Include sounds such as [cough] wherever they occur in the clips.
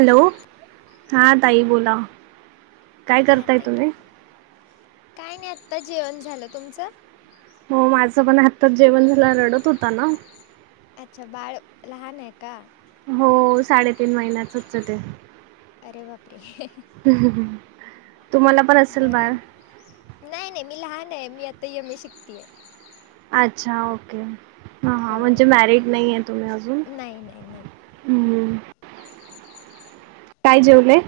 Hello. हां ताई बोला. काय हा करताय येतोय तुम्ही की, काय नाही आत्ता जेवण झालं तुमचं हो माझं पण, आताच जेवण झालं रडत होता, ना ओ अच्छा बाळ लहान आहे का? हो साडेतीन महिन्याचच हाये ते. अरे बापरे! [unintelligible] हम [unintelligible] बर नाही नाही मी लहान आहे. मी आता एम ए शिकती ये. अच्छा ओके. हा हो हां म्हणजे मॅरिड नाही आहे तुम्ही अजून. नाही नाही नाही हम्म. काय जेवलंय?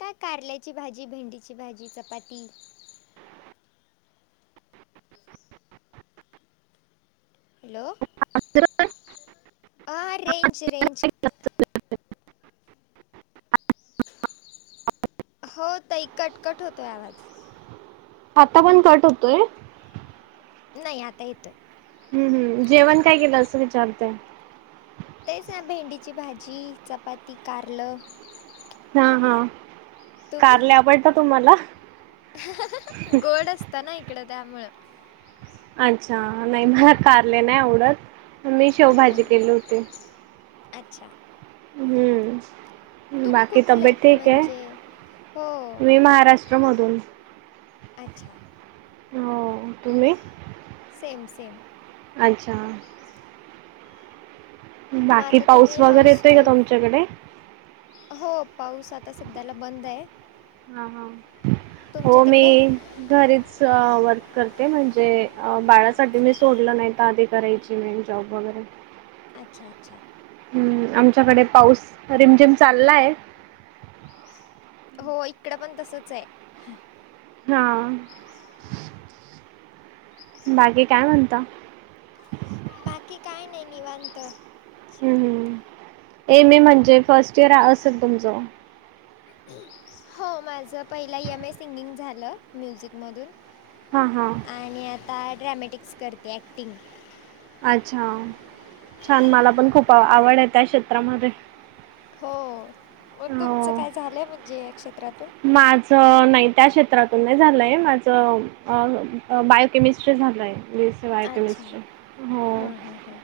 काय कारल्याची भाजी, भेंडीची भाजी, चपाती हॅलो. अत ह रेंज रेंज. हो त इ कटकट होतोय आवाज. आता पण कट होतोय. नाही आता येतोय. हम्म हम् जेवण काय केलं असं विचारत. तेच ना भेंडीची भाजी चपाती कारलं. हा हा तुम्ही कारला आवडत तुम्हाला? गोड असत ना इकडं त्यामुळं अच्छा नाही मला कारले नाही आवडत मी हां शेवभाजी केली होती. अच्छा. हम्म. तुम्ही बाकी कुठले तब्येत आहेत ठीक म्हणजे हो आहे मी महाराष्ट्र मधून अच्छा. हो तुम्ही? सेम सेम अच्छा. म बाकी आता पाऊस तुम्ही वगैरे येतोय का हाऊसवाईफ तुमच्याकडे हो पाऊस आता सध्याला बंद आहे. ह ह हो तुमच्या मी तिकडे घरीच वर्क करते म्हणजे बाळासाठी मी सोडलं नाही तर आधी करायची. जी मेन जॉब वगैरे अच्छा अच्छा. हम्म आमच्याकडे पाऊस रिमझिम चाललाय. हो इकडं पण तसच आहे. हा बाकी काय म्हणता? बाकी काय नाही निवांत. हम् एम ए म्हणजे फर्स्ट इयर असेल तुमचं? हो माझं पहिलं यम ए सिंगिंग झालं म्युझिकमधून हा हा. आणि आता ड्रॅमॅटिक्स करते ॲक्टिंग अच्छा छान मला पण खूप आवड आहे त्या क्षेत्रामध्ये हो मग तुमचं हो. काय झालंय म्हणजे या क्षेत्रातून माझं नाही त्या क्षेत्रातून नाही झालंय माझं. अ बायोकमिस्ट्री झालाय ब अच्छा बायोकमिस्ट्री हो. हां हां हां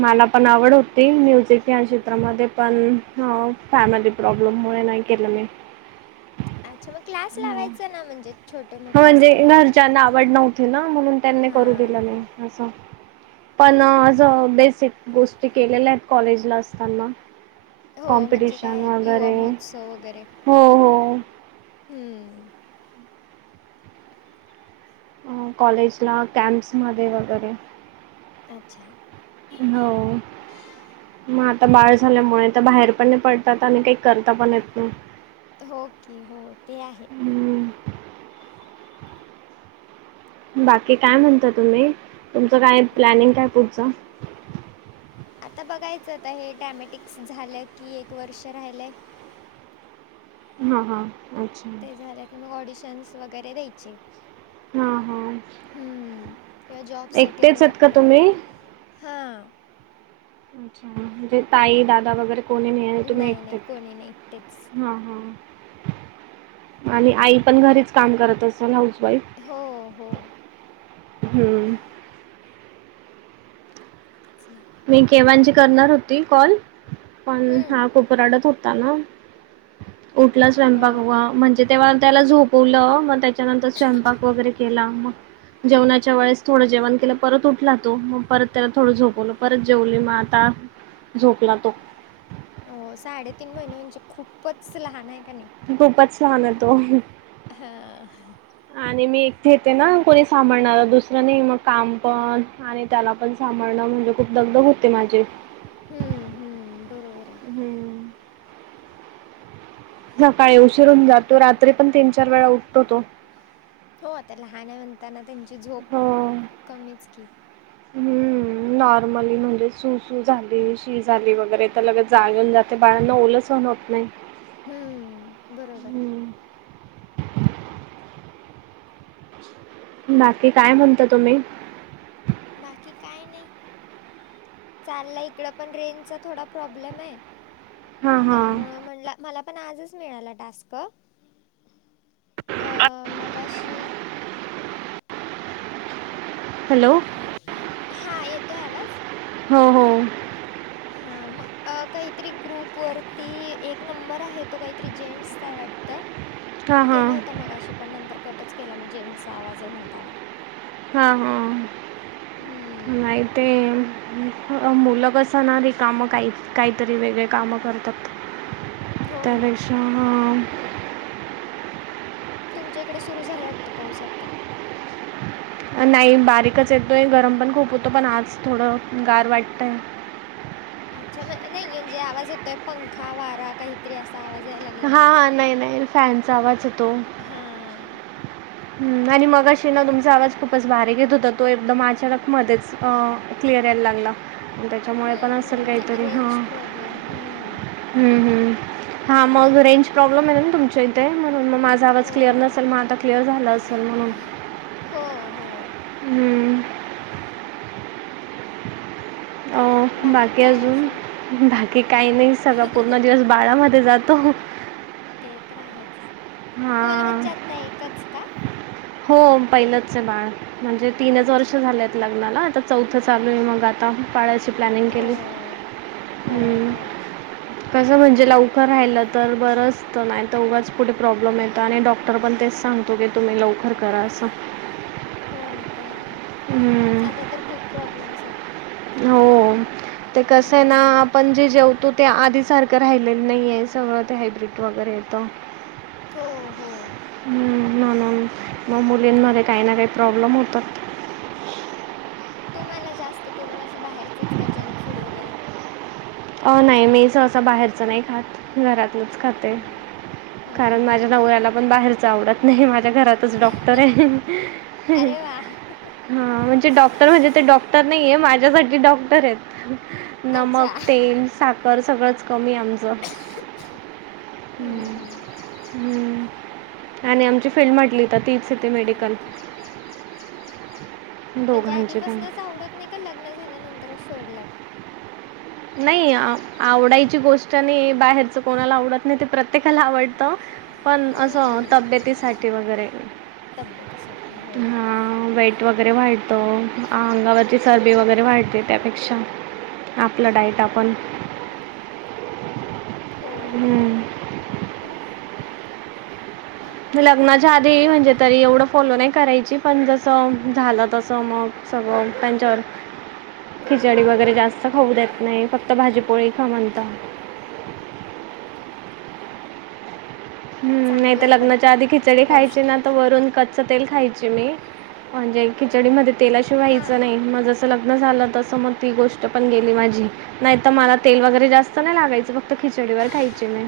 मला पण आवड होती म्युझिक या क्षेत्रामध्ये पण फॅमिली प्रॉब्लेममुळे नाही केलं मी अच्छा मग क्लास हो. लावायचा ना म्हणजे छोटे मोठे म्हणजे असतात. ते घरच्यांना आवड नत ना म्हणून त्यांनी करू दिलं हां. नाही असं. पणज बेसिक गोष्टी केलेल्या आहेत कॉलेजला असताना हो म्हणजे कॉम्पिटिशन काय युवा वगैरे महोत्सव वगैरे हो हो. हम्म. अ कॉलेज ला कॅम्प्स मध्ये वगैरे अच्छा. हो. मग आता बाळ झाल्यामुळे तर बाहेर पण नाही पडतात आणि काही करता पण येत नाही. हो क हो ते आहे. हम्म. बाकी काय म्हणता तुम्ही तुमचं काय प्लॅनिंग काय पुढचं आता बघायचंता हे डॅमॅटिक्स झालं की एक वर्ष राहिलंय. हा हा अच्छा. ते झालं की मग ऑडिशन्स वगैरे द्यायचे हां हां हम्म ते्हा जॉब सा एकटेच वगैरे आहेत का अप्लाय तुम्ही? हा अच्छा म्हणे ताई दादा वगैरे कोणी नाही तुम्ही ऐकता नाही कोणी नाही एकटेच. हा हा आणि आई पण घरीच काम करत असेल हाऊस वाईफ हो हो हम्म असले मी केवांजी करणार होती कॉल पण हं. हा खूप रडत होता ना उठला हो, स्वयंपाक व म्हणजे तेव्हा त्याला झोप पूलं मगं त्यांच्यानंतर स्वयंपाक वगैरें केलां मगं जेवण्याच्या वेळेस थोडं जेवणं केलं परत उठला तो मग परत त्याला थोडं झोपवलं परत जेवले मग आता झोपला तो. हो साडेतीन महिने म्हणजे खूपचं लहान आहे कां नी खूपच छान आहे तो. हां. आणि मी एकटे येते ना कोणी सांभाळणार दुसरं नाही मग काम पण आणि त्यांला पणं सांभाळणं म्हणजे खूंप दगदग होते माझी हम्मं हम्मं बरोबर आहे. हम्मं सकाळी उशीर होऊन जातो रात्री पण तीन चार वेळा उठतो तो. हो आता लहान आहे म्हणताना त्यांची झोप हो कमीच की. हम्म, नॉर्मली म्हणजे सुू सुू झाली शी झाली वगैरें तरं लगे जागं येऊन जाते बाळंना ओल सहण होतं नाहीं नाही. हम्मं बरोबर आहे हम्म, बाकी कायं म्हणतां तुम्हीं बाकी काय नाइ. चाललं इकडं पणं रेनचा थोडा प्रॉब्लेम आहे हां हां. त्यामुळं म्हटलं मला पण आजच मिळाला टास्क अ मगाशी. हॅलो हा येतोय आवाज. हो हो. हा मग काहीतरी ग्रुप वरती एक नंबर आहे तो काहीतरी जेट्सचा आहे वाटतं. ह [unintelligible] मी केला होता मगाशी पण नंतर कटच केला मी जेट्सचा आवाज आहे म्हणताना. हा हा हम्म नाही ते.. मुलं बसांण रिकामं कांहीं कांहीतरी वेगळेच कामं करतात हो त्यां ना पेक्षा हम्मं तुमच्या इकडे सुरु झाला वाटतं पाऊस आता. नाहीं बारीकचं येतोय गरम पणं खूप होतो पणं आज थोडं गार वाटतंय अच्छा म नाही म्हणजे आवाज येतोय पंखा वारा काहीतरी अस. आवाज यायलाग. हा हा नाही नाही फॅनचा आवाजय तो. हां हम्मं आणि मगं अशी नां तुमचां आवाज खूपचं बारीक येतं होता तो एकदंम अचानक मध्येचं अ क्लिअर यायला लागला त्याच्यामुळे पण हम्म, असेल हम्म. नाही काहीतरी, ह. रेंज प्रॉब्लेम हम्म. हम हम हा मग रेंज प्रॉब्लेम आहे नां तुमच्यां इथे म्हणून मगं माझा आवाज हो, क्लिअर नसेल मगं आता क्लिअर झाला असेल म्हणून हो हो. हम्मं अ बाकी अजून. बाकी कांहीं नाहीं सगळां पूर्ण दिवस बाळामंध्ये जातो ते तर आहेच. तुम्हाला हां म्हणजे आत्ता एकच का? हो पहिलंच आहे बाळ म्हणजे तीनच अच्छा. वर्ष झालेत लग्नाला आता चौथं चालू आहे मग आता बाळाची प्लॅनिंग हो, केलीस, हो, हम. हो. कसं म्हणजे लवकर राहिलं तर बरं असत नाही तर उघाच पुढे प्रॉब्लेम येत आणि डॉक्टर पण तेच सांगतो की तुम्ही लवकर करा असं. हो ना ते आहे. हम्मं. आता तरं खूप प्रॉब्लेम्स आहेंत. हो. ते कसं आहे ना हम्म. आपण जे जेवतो ते आधी सारखं राहिलेलं नाहीय सगळं ते हायब्रीड. वगैरे येत. हो हो. हम हा ना मग मुलींमध्ये काही ना काही प्रॉब्लेम होतात. तुमला जास्त करून असं बाहेरचच का जंक फूड वगैरे अ नाही मी सहसा बाहेरचं नाही खात. घरातलंच खाते हां. हम्म, कारण हम्म, माझ्या हम्म. नवऱ्याला पण बाहेरच आवडत नाही माझ्या घरात तुच डॉक्टर आहे. अरे वाह! [unintelligible] हं म्हणजे डॉक्टर म्हणजे ते डॉक्टर नाहीये माझ्यांसांठी डॉक्टर आहेत नमक अच्छा तेल, साखर सगळचं कमी आमचं हम्म हम्मं. हम्म हम्म आणि आमची फील्ड म्हटली तर तीच येते खरं मेडिकल. की म्हणजे दोघांची पण. आधीपासूनचं आवडतं नाहीं कां लग्नं झाल्यानंतरच सोडलांत? नाहीं आवडायची गोष्ट नाहीं बाहेरचं कोणाला आवडतं नाहीं ते प्रत्येकाला आवडतं. पण असं हम्म तब्येतीसाठी वगैरे तब्येतीसाठी हो हा [unintelligible] पित्त वगैरे वाढतो अंगावरची चरबी वगैरे वाढते त्यापेक्षा लढाईत आपनं हो ह.. हं. लग्नांच्या आधीही म्हणजे तरी एवढं फॉलो नाहीं करायची. पणं जसं झालं तसं मगं सगळं त्यांच्यावर खिचडी वगैरें जास्तं खाऊ देत नाहीं फक्तं भाजीपोळी खां म्हणतात. हम्मं नाहीं चांगलं तरं आहे पण लग्नांच्या आधी खिचडी खायची नां पौष्टिक तरं वरून कच्च तेल खायाची मी म्हणजे खिचडी मध्ये तेला आ शिव्हाय हां व्हायचं नाहीं माझं लग्न झालं तसं मग ती गोष्ट पण गेली माझी. नाही तर मला तेल वगैरे जास्त नाही लागायचं फक्त खिचडीवर खायची मी.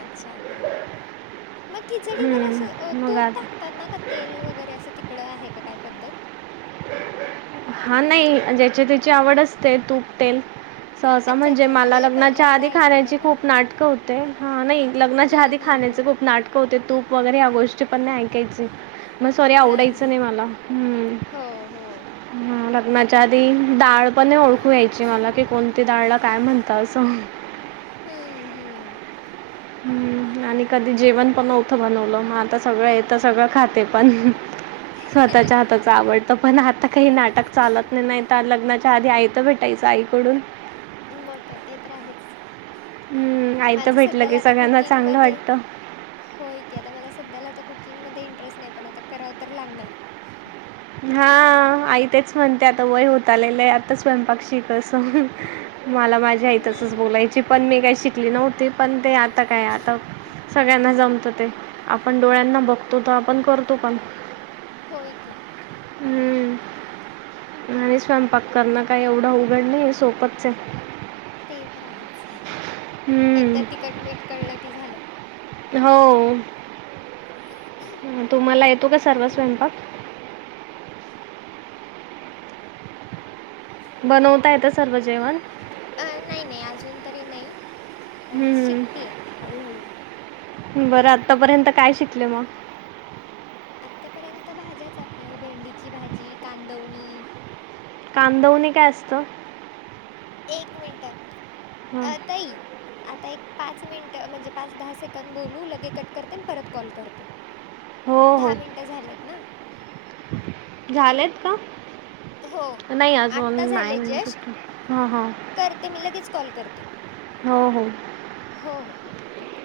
अच्छा थां. मगं खिचडीवर असं हम्म, मग तूप आता टाकतात नां की तेल वगैरें असं तिकडं आहे कां कायं पद्धत? हा नाही ज्याच्या त्याची आवड असते तूप तेल. सहसा अच्छा म्हणजे अच्छा अच्छा मला लग्नाच्या पहिल्यांदा आधी खाण्याची ऐकलं ना खूप नाटक होते हा नाही लग्नाच्या हम्म आधी हम्म हम्म खाण्याचे खूप नाटकं होते तूप वगैरे ह्या गोष्टी पण नाही ऐकायचे. मगं सॉरी आवडायचं नाहीं हां मला हम्मं. हो हो. हां लग्नांच्या आधी डाळ पण नाही ओळखू यायची मला की कोणती दाळला काय म्हणतं असं. हम्मं हम्मं. हम्म आणि कधी जेवण पण न्हवत बनवलं मग आता सगळं येतं सगळं खाते पण स्वतःच्या हाताच आवडतं पणं आता कांहीं नाटकं चालतं नाहीं नाहीं. लग्नाच्या आधी आयत भेटायचं आईकडून मग काय ते तर आहेच. हं, आयतं माझ्या भेटलं की सध्यांला आता सगळ्यांना चांगलं कुकिंगमंध्ये वाटतं. होय की आता मला सध्याला आता कुकिंगमध्ये इंटरेस्ट नाही पण आता करावं तर लागणार. हा आई तेच म्हणते आता वय होत आलेलं आहे आता स्वयंपाक शिक अस. मला माझी आई तर तसंच हम्म बोलायची पणं मी काय शिंकली नव्हती. पणं ते आता कायं आता सगळ्यांना जमतं ते आपण डोळ्यांना बघतो त आपण करतो पण होय की. हम्मं आणि स्वयंपाक करणं काय एवढं उघडं नाहींये सोपं ये. ते तर आहेच एकदा हं, तिखट मीठ कळलं की झालं. हो. [inaudible] हं तुम्हाला येतो का सर्व हम्म स्वयंपाक बनवता येत सर्व जेवण अ नाही नाही अजून तरी नाही पण हं, शिकते हळूहळू बरं आतापर्यंत काय शिकले म आतापर्यंत भाज्याच आपल्या भेंडीची भाजी, कांदवणी कांदवनी काय असतं. एक मिनटं हां अ ताई आता एक पाच मिनिट म्हणजे पाच दहा सेकड बोलू लगे कट करते आणि परत कॉल करते. हो दहा मिनटं झाल्यात ना झालेत का? हो नाही अजून आत्ता झाले नाईन जस्ट फिफ्टी ह ह करते मी लगेच कॉल करते. हो हो. हो हो हो. ठीक आहे